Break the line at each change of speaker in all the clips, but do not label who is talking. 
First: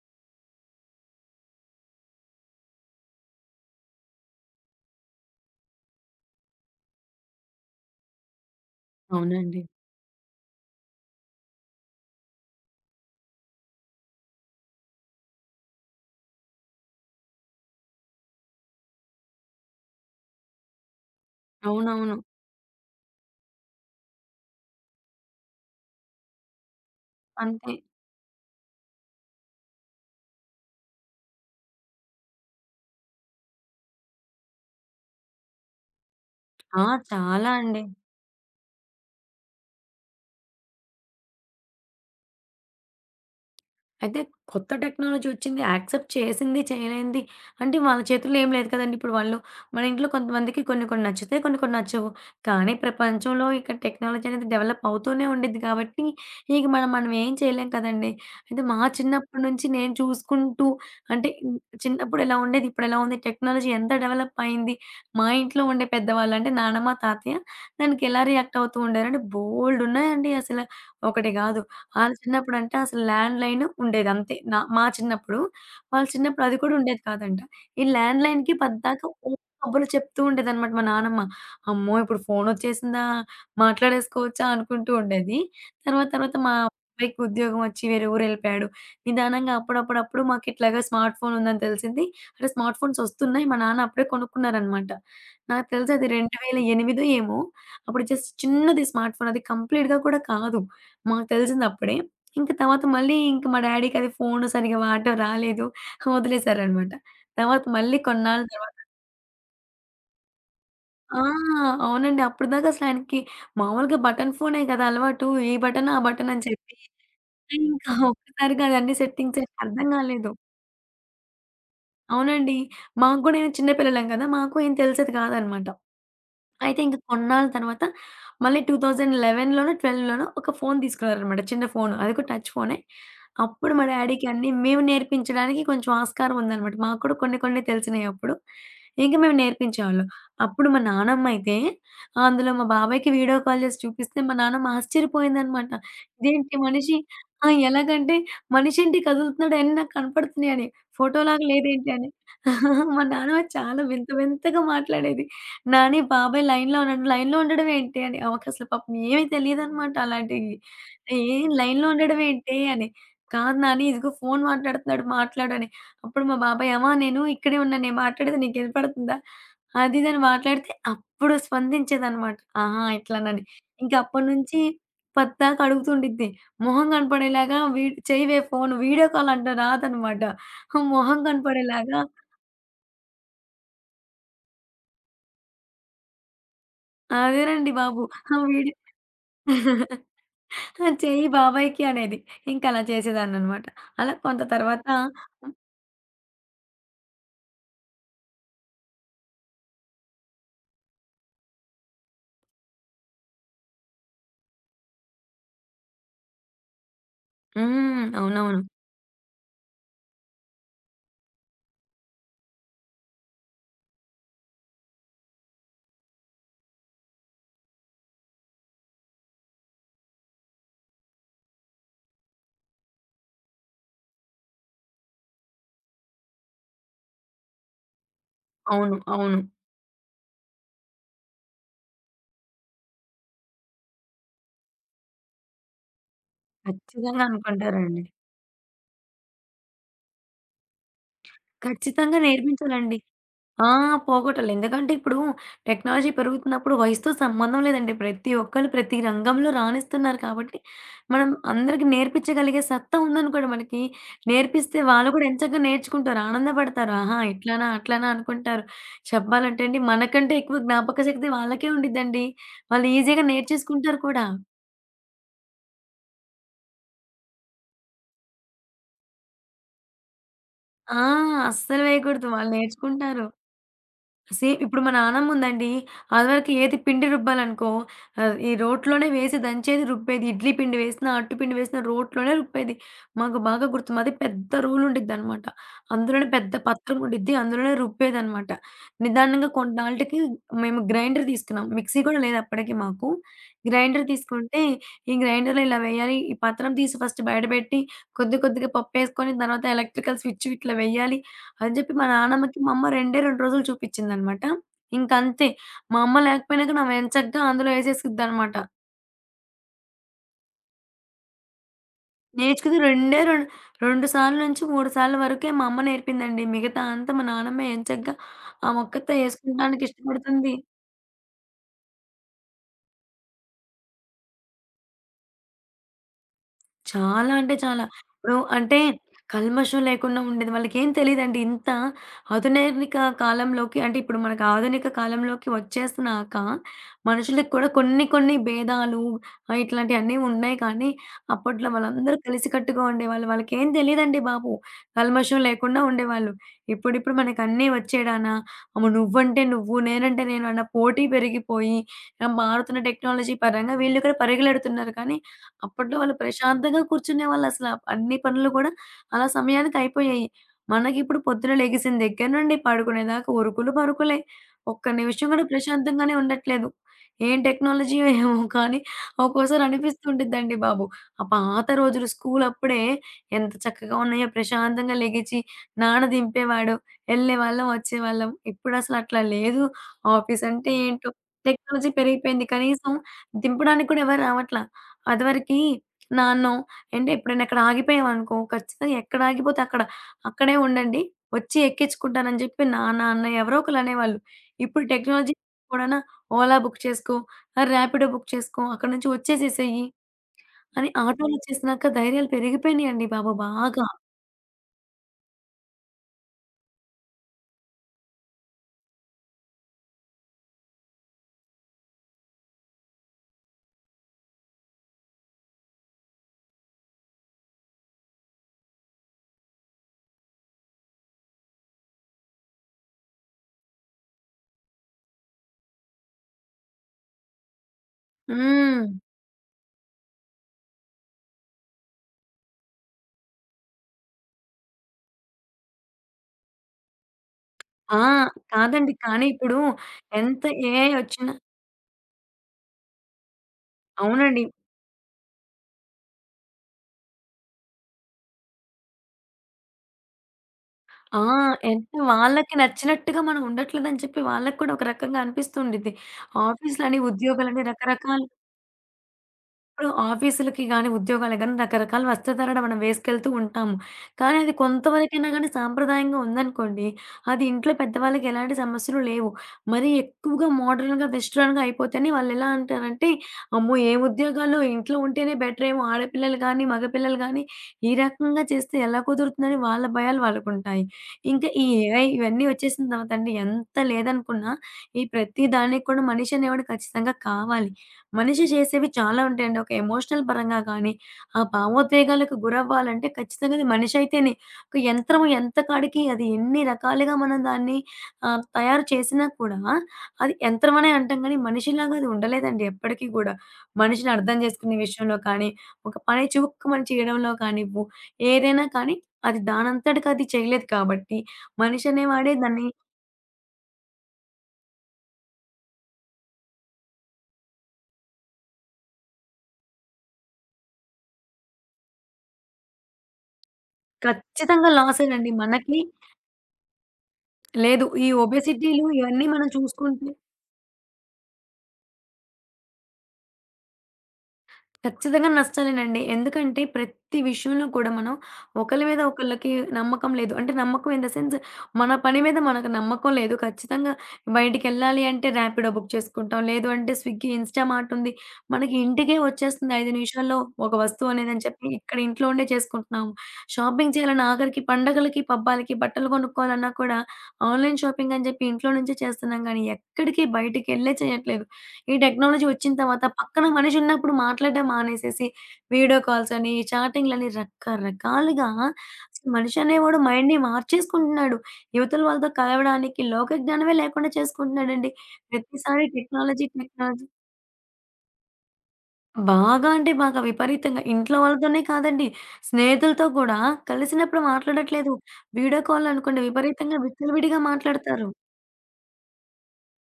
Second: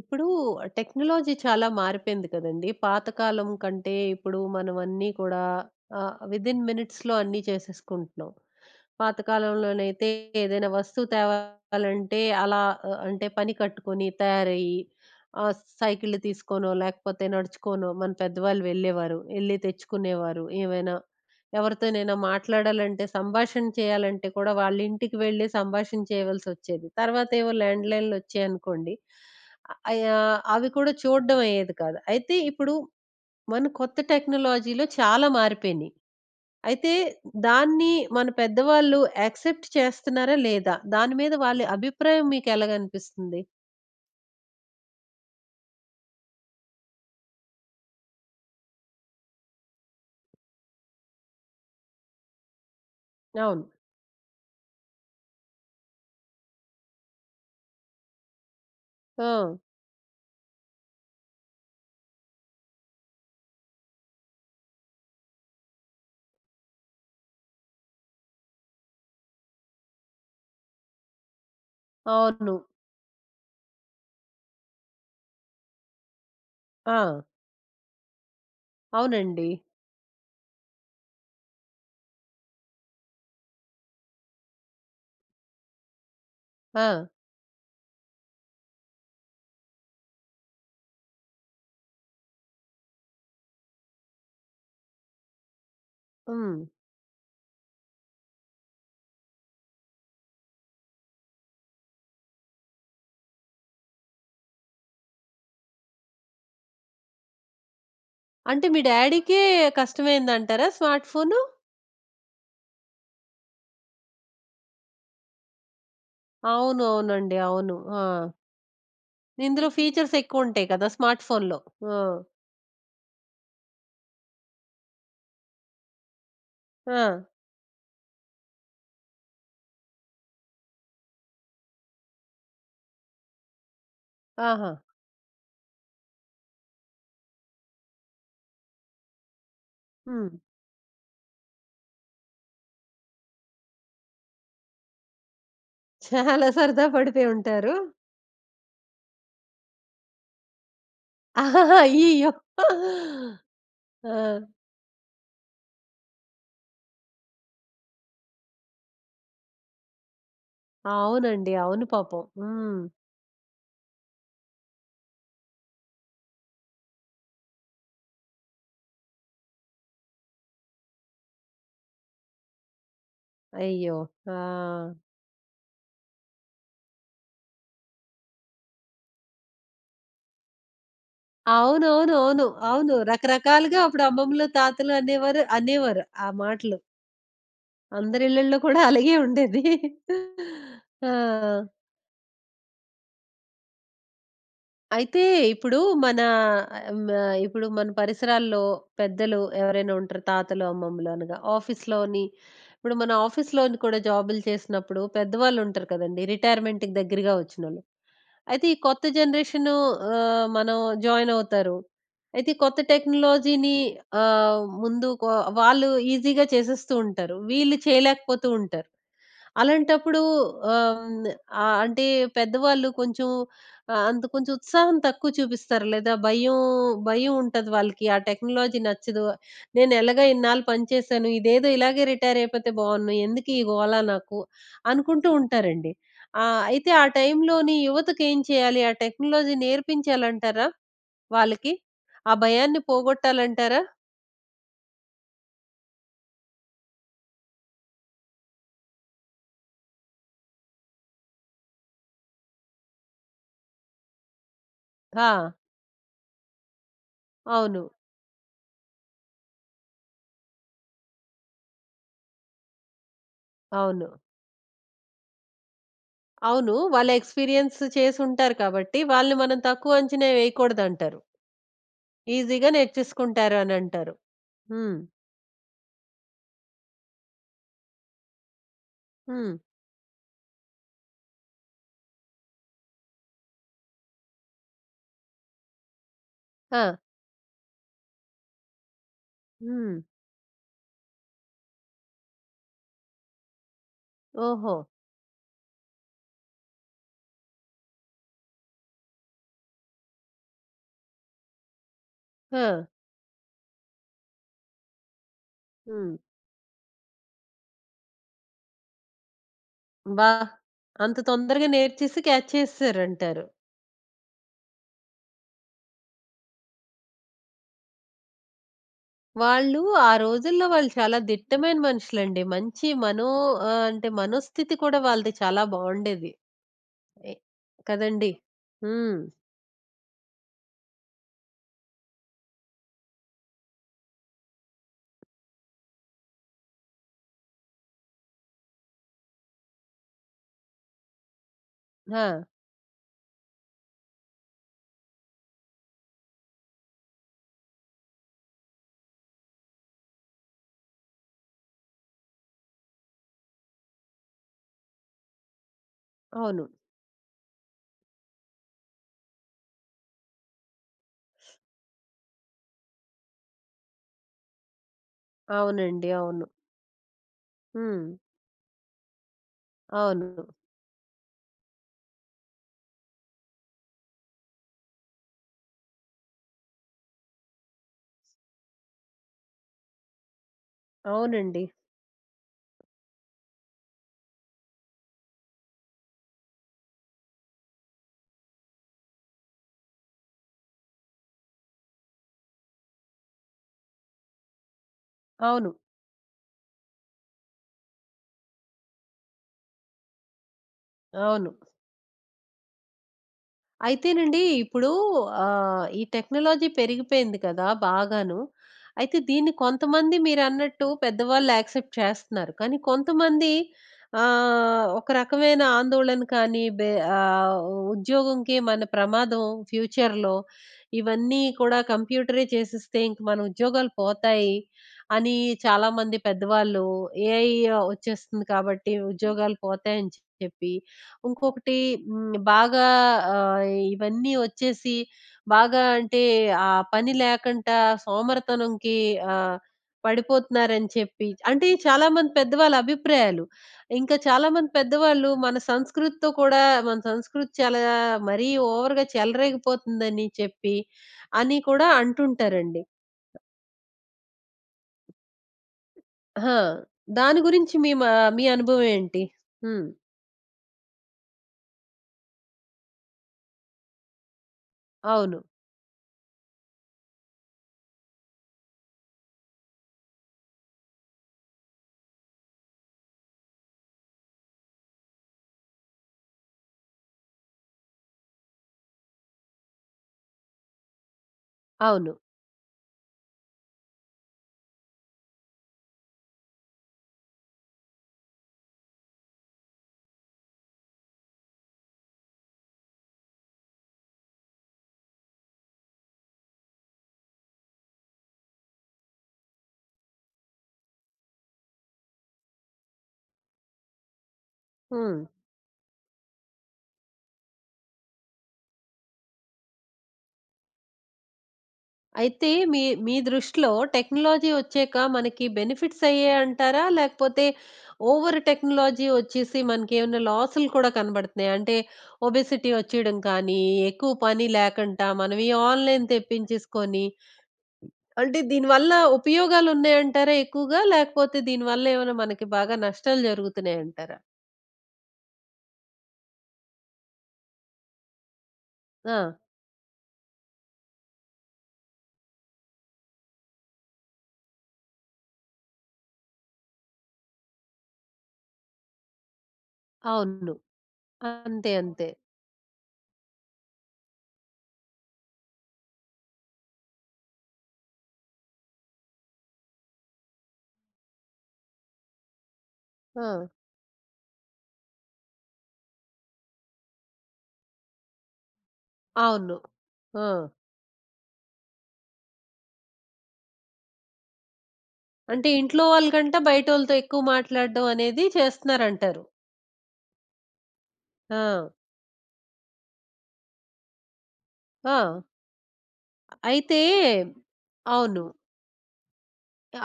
ఇప్పుడు టెక్నాలజీ చాలా మారిపోయింది కదండీ! పాతకాలం కంటే ఇప్పుడు మనం అన్నీ కూడా వితిన్ మినిట్స్‌లో అన్నీ చేసేసుకుంటున్నాం.
అవునండి.
పాతకాలంలోనైతే ఏదైనా వస్తువు తేవాలంటే అలా అంటే పని కట్టుకొని తయారయ్యి ఆహ్, సైకిళ్ళు తీసుకోనో, లేకపోతే నడుచుకోనో మన పెద్దవాళ్ళు వెళ్ళేవారు. ఎళ్లి తెచ్చుకునేవారు ఏమైనా. ఎవరితోనైనా
అవునవును.
మాట్లాడాలంటే, సంభాషణ చేయాలంటే కూడా వాళ్ళ ఇంటికి వెళ్ళి సంభాషణ చేయవలసొచ్చేది. తర్వాతేవో
అంతే.
ల్యాండ్‌లైన్‌లొచ్చాయనుకోండి, అవి కూడా చూడడం అయ్యేది కాదు. అయితే ఇప్పుడు మన కొత్త టెక్నాలజీలో చాలా మారిపోయినియి.
ఆ!
అయితే
చాలా అండి.
దాన్ని మన పెద్దవాళ్ళు యాక్సెప్ట్ చేస్తున్నారా లేదా? దాని మీద వాళ్ళ అభిప్రాయం మీకెలాగనిపిస్తుంది?
అయితే కొత్త టెక్నాలజీ వచ్చింది. యాక్సెప్ట్ చేసింది, చేయలేనిది అంటే వాళ్ళ చేతుల్లో ఏం లేదు కదండీ! ఇప్పుడు వాళ్ళు మన ఇంట్లో కొంతమందికి కొన్ని కొన్ని నచ్చుతాయి. కొన్ని కొన్ని నచ్చవు. కానీ ప్రపంచంలో
అవును.
ఇక టెక్నాలజీ అనేది డెవలప్ అవుతూనే ఉండిద్ది కాబట్టి ఇక మనం మనం ఏం చేయలేం కదండీ! అయితే మా
ఆ!
చిన్నప్పటి నుంచి నేను చూసుకుంటూ అంటే చిన్నప్పుడు ఎలా ఉండేది, ఇప్పుడెలా ఉంది, టెక్నాలజీ ఎంత డెవలప్ అయింది, మా ఇంట్లో ఉండే పెద్దవాళ్ళు అంటే నానమ్మ, తాతయ్య దానికి ఎలా రియాక్ట్ అవుతూ ఉండారంటే బోలెడున్నాయండి అసల. ఒకటి కాదు. ఆళ్ళ
అవును.
చిన్నప్పుడంటే అసలు ల్యాండ్‌లైన్ ఉండేది అంతే. మా చిన్నప్పుడు. వాళ్ళ చిన్నప్పుడు అది కూడా
ఆ!
ఉండేది కాదంట. ఈ ల్యాండ్‌లైన్‌కి పద్దాక ఓ
అవునండి.
కబుర్లు చెప్తూ ఉండేదనమాట మా నానమ్మ. అమ్మో! ఇప్పుడు ఫోనొచ్చేసిందా? మాట్లాడేసుకోవచ్చా? అనుకుంటూ ఉండేది. తర్వాత తర్వాత మా
ఆ!
అబ్బాయికి ఉద్యోగం వచ్చి వేరే ఊరెళ్ళిపోయాడు. నిదానంగా అప్పుడప్పుడప్పుడు మాకిట్లాగా స్మార్ట్ ఫోన్ ఉందని తెలిసింది. అంటే స్మార్ట్ ఫోన్స్ వస్తున్నాయి. మా నాన్న అప్పుడే కొనుక్కున్నారనమాట. నాకు తెలిసి అది
హ్మ్.
2008 ఏమో! అప్పుడు జస్ట్ చిన్నది స్మార్ట్ ఫోన్. అది కంప్లీట్‌గా కూడా కాదు. మాకు తెలిసిందప్పుడే. ఇంక తర్వాత మళ్ళీ ఇంక మా డ్యాడీకది ఫోను సరిగ్గా వాడటం రాలేదు. వదిలేశారనమాట. తర్వాత మళ్ళీ కొన్నాళ్ళ
అంటే
తర్వాత
మీ డ్యాడీకే కష్టమైందంటారా స్మార్ట్
ఆ!
ఫోను?
అవునండి. అప్పటిదాకా అసలాయనకి మామూలుగా బటన్ ఫోనే కదా అలవాటు. ఈ బటన్, ఆ బటన్ అని చెప్పి
అవును. అవునండి. అవును.
ఇంకా
ఆ!
ఒక్కసారిగా అదన్నీ సెట్టింగ్స్
ఇందులో
అర్థం
ఫీచర్స్
కాలేదు.
ఎక్కువుంటాయి కదా! స్మార్ట్ ఫోన్‌లో. ఆ!
అవునండి. మాకు గూడా చిన్న పిల్లలం కదా! మాకు ఏం తెలిసేది కాదనమాట. అయితే ఇంక
ఆ!
కొన్నాళ్ళ తర్వాత మళ్ళీ 2011లోనో, 12లోనో ఒక ఫోను తీసుకున్నారనమాట. చిన్న ఫోను. అది కూడా టచ్ ఫోనే. అప్పుడు మా డ్యాడీకి అన్నీ
ఆహా!
మేము నేర్పించడానికి కొంచెం ఆస్కారం ఉందనమాట. మాకు కూడా కొన్ని కొన్ని తెలిసినయి అప్పుడు. ఇంక మేము నేర్పించేవాళ్ళం.
హ్మ్.
అప్పుడు మా నానమ్మ అయితే అందులో మా బాబాయ్‌కి వీడియో కాల్ చేసి చూపిస్తే మా నానమ్మ ఆశ్చర్యపోయిందనమాట.
చాలా
ఇదేంటి
సరదా
మనిషి?
పడిపోయి
ఆ!
ఉంటారు.
ఎలాగంటే మనిషేంటి కదులుతున్నాడు అయన్నీ నాకు కనపడుతున్నాయని. ఫోటోలాగా
ఆహాహా!
లేదేంటి అని.
అయ్యయ్యో!
మా నానమ్మ చాలా వింత
ఆ!
వింతగా మాట్లాడేది. నాని బాబాయ్ లైన్‌లో ఉండండి. లైన్‌లో ఉండడం ఏంటి అని ఆమెకసలు పాపం ఏమి తెలీదనమాట అలాంటియి. ఏం
అవునండి. అవును
లైన్‌లో ఉండడం
పాపం.
ఏంటి
హ్మ్.
అని. కాదు నాని ఇదిగో ఫోను మాట్లాడుతున్నాడు మాట్లాడు అని. అప్పుడు మా బాబాయ్ అమ్మ నేను ఇక్కడే ఉన్నాను. నేను మాట్లాడేది నీకు వినపడుతుందా? అది ఇది అని మాట్లాడితే అప్పుడు స్పందించేదనమాట. ఆహా! ఇట్లానని. ఇంక
అయ్యో! ఆ!
అప్పటినుంచి పద్దాక అడుగుతుండిద్ది. మొహం కనపడేలాగా చెయ్యి వే ఫోను వీడియో కాల్ అంట రాదనమాట. మొహం కనపడేలాగా
అవునవును. అవును. అవును. రకరకాలుగా అప్పుడు అమ్మమ్మలు, తాతలు అనేవారు అనేవారు ఆ మాటలు.
అదేనండి బాబు.
అందరి
ఆ!
ఇళ్ళల్లో
వీడియో
కూడా అలాగే ఉండేది.
ఆ! చెయ్యి
ఆ!
బాబాయికి అనేది. ఇంకలా చేసేదాన్ననమాట. అలా కొంత తర్వాత
అయితే ఇప్పుడు మన పరిసరాల్లో పెద్దలు ఎవరైనా ఉంటారు. తాతలు, అమ్మమ్మలు అనగా ఆఫీస్‌లోని ఇప్పుడు మన ఆఫీస్‌లోని కూడా జాబులు చేసినప్పుడు పెద్దవాళ్ళు ఉంటారు కదండీ! రిటైర్మెంట్‌కి దగ్గరగా వచ్చినోళ్ళు.
హ్మ్. అవునవును.
అయితే ఈ కొత్త జనరేషను మనం జాయిన్ అవుతారు. అయితే ఈ కొత్త టెక్నాలజీని ముందు వాళ్ళు ఈజీగా చేసేస్తూ ఉంటారు. వీళ్ళు చేయలేకపోతూ ఉంటారు. అలాంటప్పుడు ఆహ్, హ్మ్. అంటే పెద్దవాళ్ళు కొంచెం అంత కొంచెం ఉత్సాహం తక్కువ చూపిస్తారు. లేదా భయం, భయం ఉంటది వాళ్ళకి. ఆ టెక్నాలజీ
అవును.
నచ్చదు.
అవును.
నేను ఎలాగో ఇన్నాళ్ళు పనిచేశాను. ఇదేదో ఇలాగే రిటైర్ అయిపోతే బావున్ను. ఎందుకు ఈ గోల నాకు అనుకుంటూ ఉంటారండి. అయితే ఆ
ఖచ్చితంగా
టైంలోని
అనుకుంటారండి.
యువతకేం చేయాలి? ఆ టెక్నాలజీ నేర్పించాలంటారా వాళ్ళకి?
ఖచ్చితంగా
ఆ భయాన్ని
నేర్పించాలండి. ఆ!
పోగొట్టాలంటారా?
పోగొట్టాలి. ఎందుకంటే ఇప్పుడు టెక్నాలజీ పెరుగుతున్నప్పుడు వయసుతో సంబంధం లేదండి. ప్రతి ఒక్కళ్ళు ప్రతి రంగంలో రాణిస్తున్నారు కాబట్టి, మనం అందరికి నేర్పించగలిగే సత్తా ఉందనుకోండి మనకి. నేర్పిస్తే వాళ్ళు కూడా
ఆ!
ఎంచక్కా నేర్చుకుంటారు. ఆనందపడతారు. ఆహా! ఇట్లానా?
అవును.
అట్లానా? అనుకుంటారు. చెప్పాలంటే అండి మనకంటే ఎక్కువ జ్ఞాపక శక్తి వాళ్ళకే ఉండిద్దండి. వాళ్ళు ఈజీగా నేర్చేసుకుంటారు
అవును.
కూడా.
అవును. వాళ్ళ ఎక్స్‌పీరియన్స్ చేసుంటారు కాబట్టి, వాళ్ళని మనం తక్కువ అంచనా
ఆ!
వేయకూడదంటారు.
అస్సలు వేయకూడదు. వాళ్ళు
ఈజీగా
నేర్చుకుంటారు.
నేర్చేసుకుంటారు అనంటారు.
సేమ్ ఇప్పుడు మా
హ్మ్.
నానమ్ముందండి, అదివరకు ఏది పిండి రుబ్బాలనుకో ఈ రోట్లోనే వేసి
హ్మ్.
దంచేది రుబ్బేది. ఇడ్లీ పిండి వేసినా, అట్టు పిండి వేసినా రోట్లోనే రుబ్బేది. మాకు బాగా గుర్తు. మాది పెద్ద రోలు ఉండిద్దనమాట. అందులోనే పెద్ద
ఆ!
పత్రం ఉండిద్ది. అందులోనే రుబ్బేదనమాట. నిదానంగా
హ్మ్.
కొన్నాళ్ళకి మేము గ్రైండర్ తీసుకున్నాం. మిక్సీ కూడా లేదు అప్పటికి మాకు. గ్రైండర్ తీసుకుంటే,
ఓహో!
ఈ గ్రైండర్‌లో ఇలా వేయాలి. ఈ పత్రం తీసి ఫస్ట్ బయటపెట్టి కొద్ది కొద్దిగా పప్పేసుకొని తర్వాత ఎలక్ట్రికల్ స్విచ్ ఇట్లా వెయ్యాలి. అని జెప్పి మా
ఆ!
నానమ్మకి, మా అమ్మ రెండే 2 రోజులు చూపిచ్చిందనమాట. ఇంకంతే. మా
హ్మ్.
అమ్మ లేకపోయినాక నా ఎంచక్కా అందులో ఏసేసిద్దనమాట.
బా! అంత తొందరగా నేర్చేసి క్యాచ్
నేర్చుకుంది రెండే రెం
చేసేసారంటారు.
2 సార్లు నుంచి 3 సార్లు వరకే మా అమ్మ నేర్పిందండి. మిగతా అంతా మా నానమ్మే ఎంచక్కా ఆమొక్కతే
వాళ్ళు
యేసుకుంటానికి
ఆ
ఇష్టపడుతుంది.
రోజుల్లో వాళ్ళు చాలా దిట్టమైన మనుషులండి. మంచి అంటే మనోస్థితి కూడా వాళ్ళది చాలా బావుండేది. ఎ
చాలా అంటే చాలా.
కదండీ!
ఇప్పుడు అంటే
హ్మ్.
కల్మషం లేకుండా ఉండేది. వాళ్ళకేం తెలీదండి. ఇంత ఆధునిక కాలంలోకి అంటే ఇప్పుడు మనకు ఆధునిక కాలంలోకి వచ్చేసినాక మనుషులకి కూడా కొన్ని కొన్ని భేదాలు ఇట్లాంటియన్నీ ఉన్నాయి కానీ అప్పట్లో వాళ్ళందరూ
ఆ!
కలిసికట్టుగా ఉండేవాళ్ళు. వాళ్ళకేం తెలీదండి బాబు. కల్మషం లేకుండా ఉండేవాళ్ళు. ఇప్పుడిప్పుడు మనకు అన్నీ వచ్చేయడానా అమ్మ నువ్వంటే నువ్వు, నేనంటే నేను అన్న పోటీ పెరిగిపోయి మారుతున్న టెక్నాలజీ పరంగా వీళ్ళు కూడా పరిగెలెడుతున్నారు కానీ అప్పట్లో వాళ్ళు
అవును.
ప్రశాంతంగా కూర్చునేవాళ్ళసల. అన్ని పనులు కూడా అలా సమయానికి అయిపోయాయి. మనకిప్పుడు పొద్దున లెగిసిన దగ్గర నుండి పడుకునేదాకా ఉరుకులు, పరుకులే. ఒక్క నిమిషం కూడా
అవునండి.
ప్రశాంతంగానే
అవును.
ఉండట్లేదు. ఏం
హ్మ్.
టెక్నాలజీయో ఏమో కానీ ఒక్కోసారి అనిపిస్తూ
అవును.
ఉండిద్దండి బాబు. ఆ పాత రోజులు స్కూలప్పుడే ఎంత చక్కగా ఉన్నాయో ప్రశాంతంగా లెగిచి నాన్న దింపేవాడు. ఎళ్ళేవాళ్ళం, వచ్చేవాళ్ళం. ఇప్పుడసలు అట్లా లేదు. ఆఫీసంటే ఏంటో
అవునండి.
టెక్నాలజీ పెరిగిపోయింది. కనీసం దింపడానికి కూడా ఎవరు రావట్లా. అదివరకి నాన్నో, అంటే ఎప్పుడైనా అక్కడ ఆగిపోయామనుకో ఖచ్చితంగా ఎక్కడ ఆగిపోతే అక్కడ, "అక్కడే ఉండండి, వచ్చి ఎక్కించుకుంటానని" చెప్పి నాన్న, అన్నయ్య ఎవరో ఒకళ్ళు అనేవాళ్ళు. ఇప్పుడు టెక్నాలజీ
అవును.
కూడానా ఓలా బుక్ చేసుకో, ర్యాపిడో బుక్ చేసుకో, అక్కడి నుంచి వచ్చేసేసేయి అని
అవును.
ఆటోలొచ్చేసినాక ధైర్యాలు పెరిగిపోయినాయండి బాబు బాగా.
అయితేనండి ఇప్పుడు ఈ టెక్నాలజీ పెరిగిపోయింది కదా! బాగాను. అయితే దీన్ని కొంతమంది మీరన్నట్టు పెద్దవాళ్ళు యాక్సెప్ట్ చేస్తున్నారు. కానీ కొంతమంది ఒక రకమైన ఆందోళన కానీ ఆహ్, ఉద్యోగంకి మన ప్రమాదం ఫ్యూచర్‌లో ఇవన్నీ కూడా కంప్యూటరే చేసిస్తే ఇంక మన ఉద్యోగాలు పోతాయి అని చాలామంది పెద్దవాళ్ళు ఏఐ వచ్చేస్తుంది
హ్మ్.
కాబట్టి ఉద్యోగాలు పోతాయని చెప్పి ఇంకొకటి బాగా ఆహ్, ఇవన్నీ ఒచ్చేసి బాగా అంటే ఆ పని లేకుండా
ఆ! కాదండి.
సోమరితనంకి
కానీ
ఆహ్,
ఇప్పుడు ఎంత
పడిపోతున్నారని
ఏఐ
చెప్పి
వచ్చినా
అంటే చాలా మంది పెద్దవాళ్ళ అభిప్రాయాలు. ఇంకా
అవునండి.
చాలా మంది పెద్దవాళ్ళు మన సంస్కృతితో కూడా మన సంస్కృతి చాలా మరీ ఓవర్‌గా చెలరేగిపోతుందని చెప్పి
ఆ!
అని కూడా
అంటే వాళ్ళకి
అంటుంటారండి.
నచ్చినట్టుగా మనం ఉండట్లేదని చెప్పి వాళ్ళకి కూడా ఒక రకంగా అనిపిస్తూ ఉండిద్ది.
ఆ!
ఆఫీస్‌లని,
దాని
ఉద్యోగాలని
గురించి
రకరకాల
మీ అనుభవం ఏంటి? హ్మ్.
ఇప్పుడు ఆఫీసులకి గాని, ఉద్యోగాలకు గాని రకరకాల వస్త్రధారణ మనం వేసుకెళ్తూ ఉంటాము. కానీ అది కొంతవరకైనా
అవును.
గానీ సాంప్రదాయంగా ఉందనుకోండి, అది ఇంట్లో పెద్దవాళ్ళకి ఎలాంటి సమస్యలు లేవు. మరీ ఎక్కువగా మోడర్న్‌గా, వెస్టర్న్‌గా అయిపోతేనే వాళ్ళెలా అంటారంటే, "అమ్మో! ఏ ఉద్యోగాలు ఇంట్లో ఉంటేనే బెటరేమో ఆడపిల్లలు గానీ, మగపిల్లలు గానీ ఈ రకంగా చేస్తే ఎలా కుదురుతుందని" వాళ్ళ భయాలు వాళ్ళకుంటాయి. ఇంకా ఈ ఏఐ
అవును.
ఇవన్నీ వచ్చేసిన తర్వాత అండి ఎంత లేదనుకున్నా, ఈ ప్రతి దానికి కూడా మనిషి అనేవాడు ఖచ్చితంగా కావాలి. మనిషి చేసేవి చాలా ఉంటాయండి. ఒక ఎమోషనల్ పరంగా కానీ, ఆ భావోద్వేగాలకు గురవ్వాలంటే ఖచ్చితంగా అది మనిషి అయితేనే. ఒక యంత్రం ఎంత కాడికి అది ఎన్ని రకాలుగా మనం దాన్ని తయారు చేసినా కూడా అది యంత్రం అనే అంటాం కానీ, మనిషిలాగా అది ఉండలేదండి ఎప్పటికి గూడా. మనిషిని అర్థం చేసుకునే
హ్మ్.
విషయంలో కానీ, ఒక పని చురుక్కుమని చేయడంలో కానివ్వు, ఏదైనా కానీ అది దానంతటికి అది చేయలేదు కాబట్టి, మనిషి అనేవాడే
అయితే
దాన్ని
మీ మీ దృష్టిలో టెక్నాలజీ వచ్చాక మనకి బెనిఫిట్స్ అయ్యాయి అంటారా? లేకపోతే ఓవర్ టెక్నాలజీ వచ్చేసి మనకేమన్నా లాసులు కూడా కనబడుతున్నాయా? అంటే ఒబెసిటీ వచ్చేయడం కానీ, ఎక్కువ పని
ఖచ్చితంగా
లేకుండా
లాసేనండి.
మనం ఈ
మనకి
ఆన్‌లైన్ తెప్పించేసుకొని
లేదు. ఈ
అంటే
ఒబెసిటీలు
దీనివల్ల
ఇవన్నీ మనం చూసుకుంటే
ఉపయోగాలున్నాయంటారా ఎక్కువగా? లేకపోతే దీనివల్ల ఏమైనా మనకి బాగా నష్టాలు జరుగుతున్నాయంటారా?
ఖచ్చితంగా నష్టాలేనండి. ఎందుకంటే ప్రతి విషయంలో కూడా మనం ఒకళ్ళ మీద
ఆ!
ఒకళ్ళకి నమ్మకం లేదు. అంటే నమ్మకం ఇన్ ద సెన్స్ మన పని మీద మనకు నమ్మకం లేదు. ఖచ్చితంగా బయటికెళ్ళాలి అంటే ర్యాపిడో బుక్ చేసుకుంటాం. లేదు అంటే స్విగ్గీ, ఇన్‌స్టామార్ట్ ఉంది. మనకి ఇంటికే వచ్చేస్తుంది 5 నిమిషాల్లో
అవును.
ఒక వస్తువు అనేదని చెప్పి
అంతే.
ఇక్కడ
అంతే.
ఇంట్లో ఉండే చేసుకుంటున్నాము. షాపింగ్ చేయాలన్నా ఆఖరికి పండగలకి, పబ్బాలకి బట్టలు కొనుక్కోవాలన్నా కూడా ఆన్‌లైన్ షాపింగ్ అని చెప్పి ఇంట్లో నుంచే చేస్తున్నాం గానీ ఎక్కడికి బయటికెళ్ళే చేయట్లేదు. ఈ టెక్నాలజీ వచ్చిన తర్వాత పక్కన
ఆ!
మనిషి ఉన్నప్పుడు మాట్లాడడం మానేసేసి, వీడియో కాల్స్ అని, చాటింగ్‌లని రకరకాలుగా అసలు
అవును.
మనిషి అనేవాడు
ఆ!
మైండ్‌ని మార్చేసుకుంటున్నాడు. యువతల వాళ్ళతో కలవడానికి లోక జ్ఞానమే లేకుండా చేసుకుంటున్నాడండి.
అంటే ఇంట్లో
ప్రతిసారి
వాళ్ళ కంటే
టెక్నాలజీ,
బయటోళ్ళతో
టెక్నాలజీ
ఎక్కువ మాట్లాడడం అనేది చేస్తున్నారంటారు.
బాగా అంటే బాగా విపరీతంగా ఇంట్లో
ఆ!
వాళ్ళతోనే కాదండి, స్నేహితులతో కూడా కలిసినప్పుడు
ఆ!
మాట్లాడట్లేదు. వీడియో కాల్ అనుకోండి
అయితే
విపరీతంగా విచ్చలవిడిగా మాట్లాడతారు.
అవును.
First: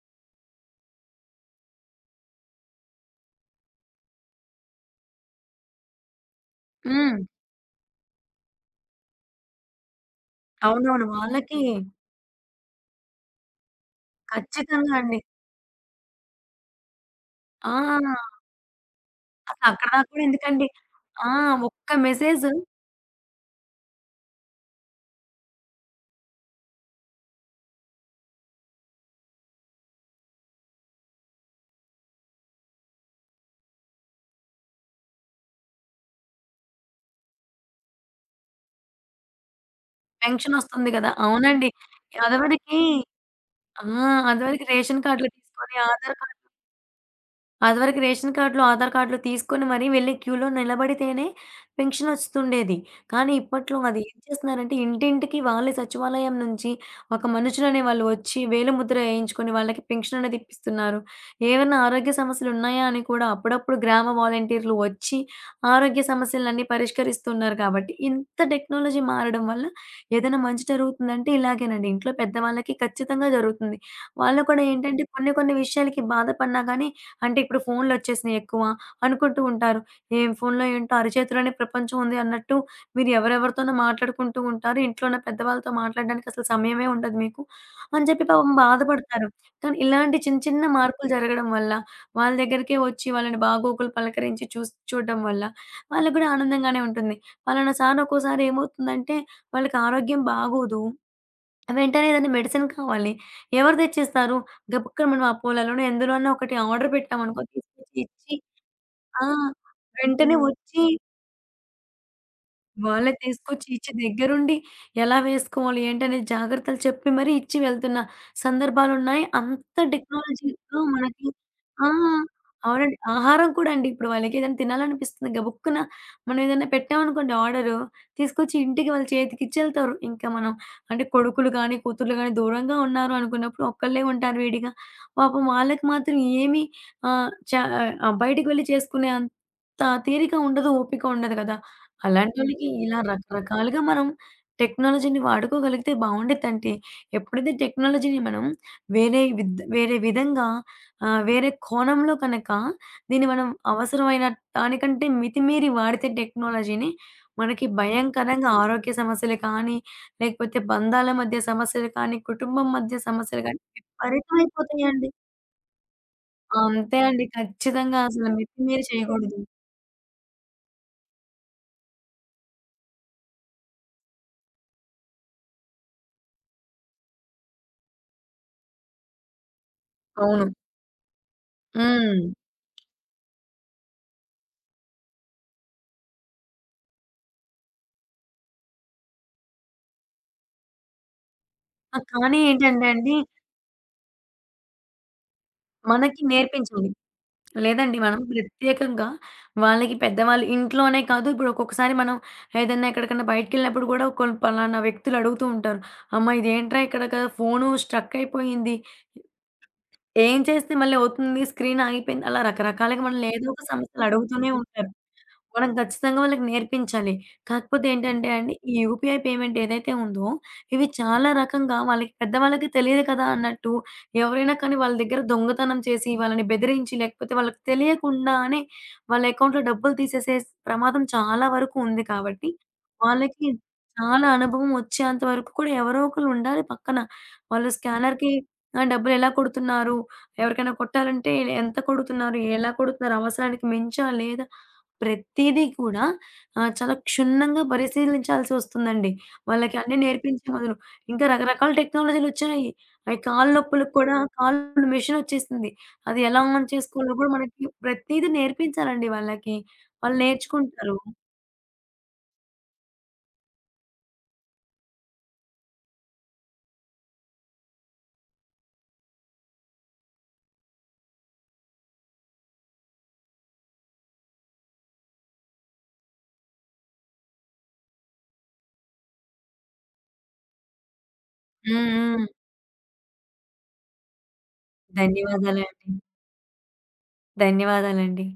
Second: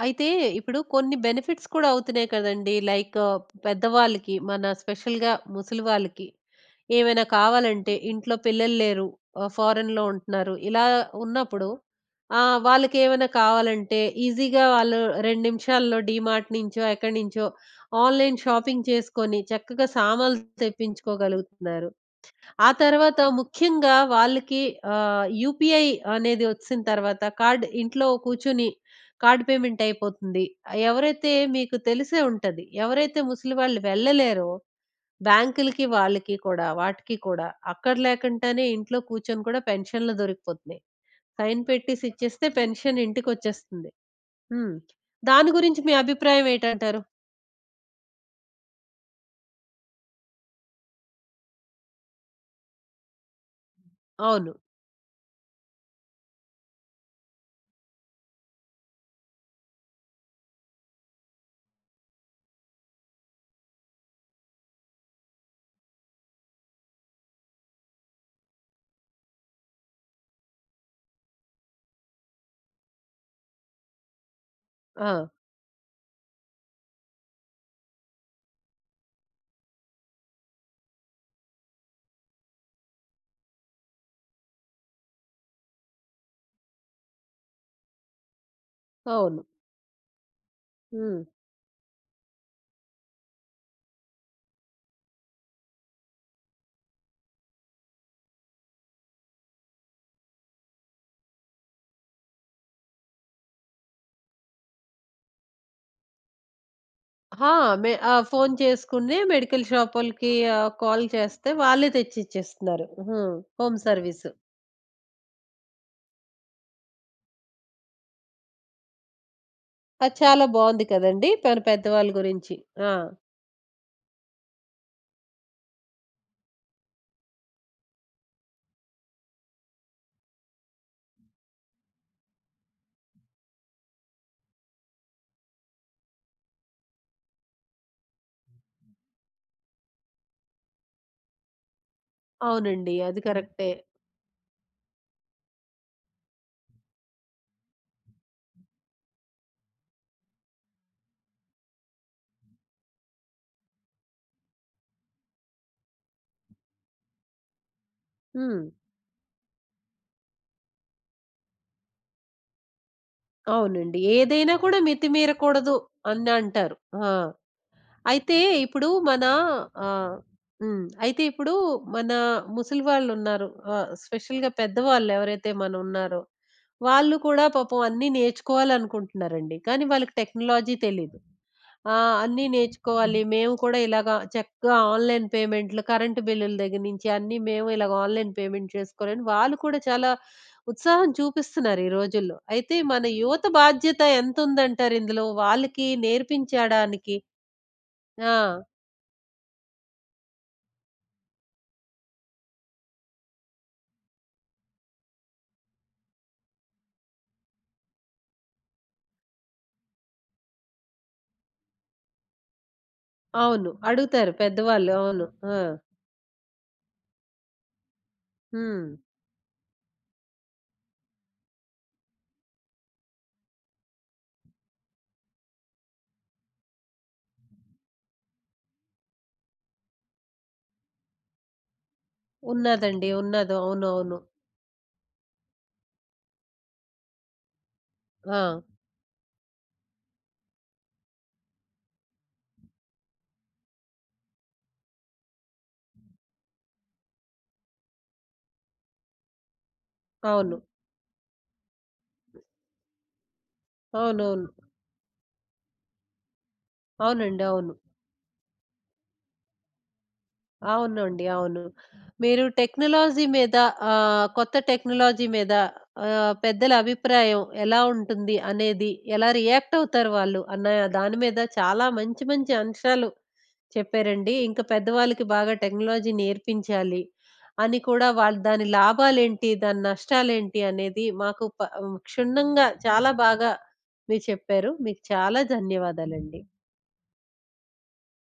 అయితే ఇప్పుడు కొన్ని బెనిఫిట్స్ కూడా అవుతున్నాయి కదండీ. లైక్ పెద్దవాళ్ళకి, మన స్పెషల్‌గా ముసలి వాళ్ళకి
హ్మ్.
ఏమైనా కావాలంటే ఇంట్లో పిల్లలు లేరు, ఫారెన్‌లో ఉంటున్నారు. ఇలా
అవునవును. వాళ్ళకి
ఉన్నప్పుడు వాళ్ళకేమైనా కావాలంటే ఈజీగా
ఖచ్చితంగా
వాళ్ళు
అండి.
2 నిమిషాల్లో డీమార్ట్ నుంచో, ఎక్కడి నుంచో
ఆ!
ఆన్‌లైన్ షాపింగ్ చేసుకొని చక్కగా
అసలక్కడ దాకా కూడా
సామాన్లు
ఎందుకండి? ఆ!
తెప్పించుకోగలుగుతున్నారు.
ఒక్క మెసేజు
ఆ తర్వాత ముఖ్యంగా వాళ్ళకి యూపీఐ అనేది వచ్చిన తర్వాత కార్డ్ ఇంట్లో కూర్చొని కార్డ్ పేమెంట్ అయిపోతుంది. ఎవరైతే మీకు తెలిసే ఉంటది. ఎవరైతే ముసలి వాళ్ళు వెళ్ళలేరో బ్యాంకులకి, వాళ్ళకి కూడా, వాటికి కూడా అక్కడ లేకుండానే ఇంట్లో కూర్చొని కూడా పెన్షన్‌లు దొరికిపోతున్నాయి.
పెన్షనొస్తుంది గదా!
సైన్
అవునండి.
పెట్టేసి ఇచ్చేస్తే
అదవరికి
పెన్షన్
ఆ!
ఇంటికొచ్చేస్తుంది.
అదవరికి
హ్మ్.
రేషన్ కార్డులు
దాని
తీసుకొని,
గురించి మీ
ఆధార్ కార్డ్
అభిప్రాయం ఏటంటారు?
అదివరకు రేషన్ కార్డులు, ఆధార్ కార్డులు తీసుకొని మరీ వెళ్లి క్యూలో నిలబడితేనే పెన్షన్ వస్తుండేది. కానీ ఇప్పట్లో అది ఏం
అవును.
చేస్తున్నారంటే ఇంటింటికి వాళ్ళే సచివాలయం నుంచి ఒక మనుషులనే వాళ్ళు వచ్చి వేలిముద్ర ఏయించుకొని వాళ్ళకి పెన్షన్ అనేది ఇప్పిస్తున్నారు. ఏవన్నా ఆరోగ్య సమస్యలున్నాయా అని కూడా అప్పుడప్పుడు గ్రామ వాలంటీర్లు వచ్చి ఆరోగ్య సమస్యలన్నీ పరిష్కరిస్తున్నారు కాబట్టి ఇంత టెక్నాలజీ మారడం వల్ల ఏదైనా మంచి జరుగుతుందంటే ఇలాగేనండి. ఇంట్లో పెద్దవాళ్ళకి ఖచ్చితంగా జరుగుతుంది. వాళ్ళు కూడా ఏంటంటే
ఆ!
కొన్ని కొన్ని విషయాలకి బాధపడినా గానీ అంటే ఇప్పుడు ఫోన్‌లొచ్చేసినియి ఎక్కువ అనుకుంటూ ఉంటారు. ఏం ఫోన్‌లో ఏంటో అరచేతిలోనే ప్రపంచం ఉంది అన్నట్టు మీరు ఎవరెవరితోనో మాట్లాడుకుంటూ ఉంటారు. ఇంట్లో ఉన్న పెద్దవాళ్ళతో మాట్లాడడానికి అసలు సమయమే ఉండదు మీకు అని చెప్పి పాపం బాధపడతారు.
అవును.
కానీ ఇలాంటి చిన్న చిన్న మార్పులు
హ్మ్.
జరగడం వల్ల వాళ్ళ దగ్గరికే వచ్చి వాళ్ళని బాగోగులు పలకరించి చూడడం వల్ల వాళ్ళకి కూడా ఆనందంగానే ఉంటుంది. పలానాసారి ఒక్కోసారి ఏమవుతుందంటే వాళ్ళకి ఆరోగ్యం బాగోదు. వెంటనే ఏదైనా మెడిసిన్ కావాలి. ఎవరు తెచ్చిస్తారు? గబుక్కన మనం అపోలోలోనో, ఎందులోనో ఒకటి ఆర్డర్ పెట్టామనుకో
ఆ! మె
తీసుకొచ్చి
ఆ!
ఇచ్చి
ఫోను చేసుకుని
ఆ!
మెడికల్ షాపోళ్ళకి
వెంటనే వచ్చి
కాల్ చేస్తే వాళ్ళే తెచ్చిచ్చేస్తున్నారు.
వాళ్ళే
హ్మ్.
తీసుకొచ్చి
హోమ్
ఇచ్చే
సర్వీసు.
దగ్గరుండి ఎలా వేసుకోవాలి, ఏంటనే జాగ్రత్తలు చెప్పి మరీ ఇచ్చి వెళ్తున్న సందర్భాలున్నాయి. అంత
అది చాలా
టెక్నాలజీలో
బావుంది
మనకి
కదండీ! మన
ఆ!
పెద్దవాళ్ళ గురించి. ఆ!
అవునండి. ఆహారం కూడా అండి. ఇప్పుడు వాళ్ళకేదైనా తినాలనిపిస్తుంది గబుక్కున మనం ఏదైనా పెట్టామనుకోండి ఆర్డరు, తీసుకొచ్చి ఇంటికి వాళ్ళ చేతికి ఇచ్చేళ్తారు. ఇంకా మనం అంటే కొడుకులు గానీ, కూతుర్లు గానీ దూరంగా ఉన్నారు అనుకున్నప్పుడు ఒక్కళ్ళే ఉంటారు విడిగా. పాపం వాళ్ళకి మాత్రం ఏమి ఆహ్, చ బయటికి వెళ్లి చేసుకునే అంత తీరిక ఉండదు, ఓపిక ఉండదు కదా! అలాంటోళ్ళకి
అవునండి.
ఇలా
అది కరెక్టే.
రకరకాలుగా మనం టెక్నాలజీని వాడుకోగలిగితే బావుండిద్దంటే, ఎప్పుడైతే టెక్నాలజీని మనం వేరే విధంగా వేరే కోణంలో కనక దీన్ని మనం అవసరమైన దానికంటే మితిమీరి వాడితే టెక్నాలజీని, మనకి భయంకరంగా
హ్మ్.
ఆరోగ్య సమస్యలు కానీ, లేకపోతే బంధాల మధ్య సమస్యలు కానీ, కుటుంబం మధ్య సమస్యలు కానీ
అవునండి. ఏదైనా కూడా
విపరీతమైపోతాయండి.
మితిమీరకూడదు అని అంటారు.
అంతే
ఆ!
అండి. ఖచ్చితంగా అసలు
అయితే
మితిమీరి
ఇప్పుడు మన
చేయకూడదు.
ఆహ్, హ్మ్. అయితే ఇప్పుడు మన ముసలి వాళ్ళున్నారు. స్పెషల్‌గా పెద్దవాళ్ళు ఎవరైతే మనవున్నారో, వాళ్ళు కూడా పాపం అన్నీ నేర్చుకోవాలనుకుంటున్నారండి. కానీ వాళ్ళకి
అవును.
టెక్నాలజీ తెలీదు. ఆ!
హ్మ్.
అన్నీ నేర్చుకోవాలి. మేము కూడా ఇలాగ చక్కగా ఆన్‌లైన్ పేమెంట్‌లు, కరెంట్ బిల్లుల దగ్గర నుంచి అన్నీ మేము ఇలాగ ఆన్‌లైన్ పేమెంట్ చేసుకోవాలని వాళ్ళు కూడా చాలా ఉత్సాహం చూపిస్తున్నారు ఈ
ఆ!
రోజుల్లో.
కానీ
అయితే
ఏంటంటే
మన
అండి
యువత బాధ్యత ఎంతుందంటారు ఇందులో? వాళ్ళకి
మనకి నేర్పించాలి.
నేర్పించడానికి?
లేదండి మనం
ఆ!
ప్రత్యేకంగా వాళ్ళకి పెద్దవాళ్ళు ఇంట్లోనే కాదు, ఇప్పుడు ఒక్కొక్కసారి మనం ఏదన్నా ఎక్కడికన్నా బయటికెళ్ళినప్పుడు గూడా, కొన్ని పలానా వ్యక్తులు అడుగుతూ ఉంటారు. అమ్మ ఇదేంట్రా ఇక్కడ కదా ఫోను స్ట్రక్ అయిపోయింది. ఏం చేస్తే మళ్ళీ అవుతుంది, స్క్రీన్ ఆగిపోయింది. అలా రకరకాలుగా మనల్ని ఏదో ఒక
అవును.
సమస్యలు
అడుగుతారు
అడుగుతూనే ఉంటారు.
పెద్దవాళ్ళు. అవును. ఆ!
మనం ఖచ్చితంగా వాళ్ళకి నేర్పించాలి. కాకపోతే ఏంటంటే అండి, ఈ
హ్మ్.
యూపీఐ పేమెంట్ ఏదైతే ఉందో, ఇవి చాలా రకంగా వాళ్ళకి పెద్దవాళ్ళకి తెలియదు కదా అన్నట్టు, ఎవరైనా కానీ వాళ్ళ దగ్గర దొంగతనం చేసి, వాళ్ళని బెదిరించి, లేకపోతే వాళ్ళకి తెలియకుండానే వాళ్ళ అకౌంట్‌లో డబ్బులు తీసేసే ప్రమాదం చాలా వరకు ఉంది కాబట్టి,
ఉన్నాదండి.
వాళ్ళకి
ఉన్నాది. అవునవును.
చాలా అనుభవం వచ్చేంత వరకు కూడా ఎవరో ఒకళ్ళు ఉండాలి పక్కన. వాళ్ళు స్కానర్‌కి
ఆ!
ఆ! డబ్బులు ఎలా కొడుతున్నారు? ఎవరికైనా కొట్టాలంటే ఎంత కొడుతున్నారు? ఎలా కొడుతున్నారు? అవసరానికి మించా? లేదా? ప్రతీదీ కూడా చాలా క్షుణ్ణంగా పరిశీలించాల్సి వస్తుందండి. వాళ్ళకి అన్నీ నేర్పించే
అవును.
బదులు. ఇంకా రకరకాల టెక్నాలజీలొచ్చాయి. అయి కాళ్ళ నొప్పులకు కూడా
అవునవును.
కాళ్ళు మెషినొచ్చేసింది. అది ఎలా ఆన్ చేసుకోవాలో కూడా
అవునండి.
మనకి
అవును.
ప్రతీదీ నేర్పించాలండి వాళ్ళకి. వాళ్ళు నేర్చుకుంటారు.
అవునండి. అవును. మీరు టెక్నాలజీ మీద కొత్త టెక్నాలజీ మీద పెద్దల అభిప్రాయం ఎలా ఉంటుంది అనేది, ఎలా రియాక్ట్ అవుతారు వాళ్ళు అన్న దాని మీద చాలా మంచి మంచి అంశాలు చెప్పారండి. ఇంకా పెద్దవాళ్ళకి బాగా టెక్నాలజీ నేర్పించాలి. అని కూడా వాళ్ళు దాని లాభాలేంటి? దాని నష్టాలేంటి? అనేది మాకు
హ్మ్. హ్మ్.
క్షుణ్ణంగా చాలా బాగా మీరు చెప్పారు. మీకు చాలా
ధన్యవాదాలండి.
ధన్యవాదాలండి.
ధన్యవాదాలండి.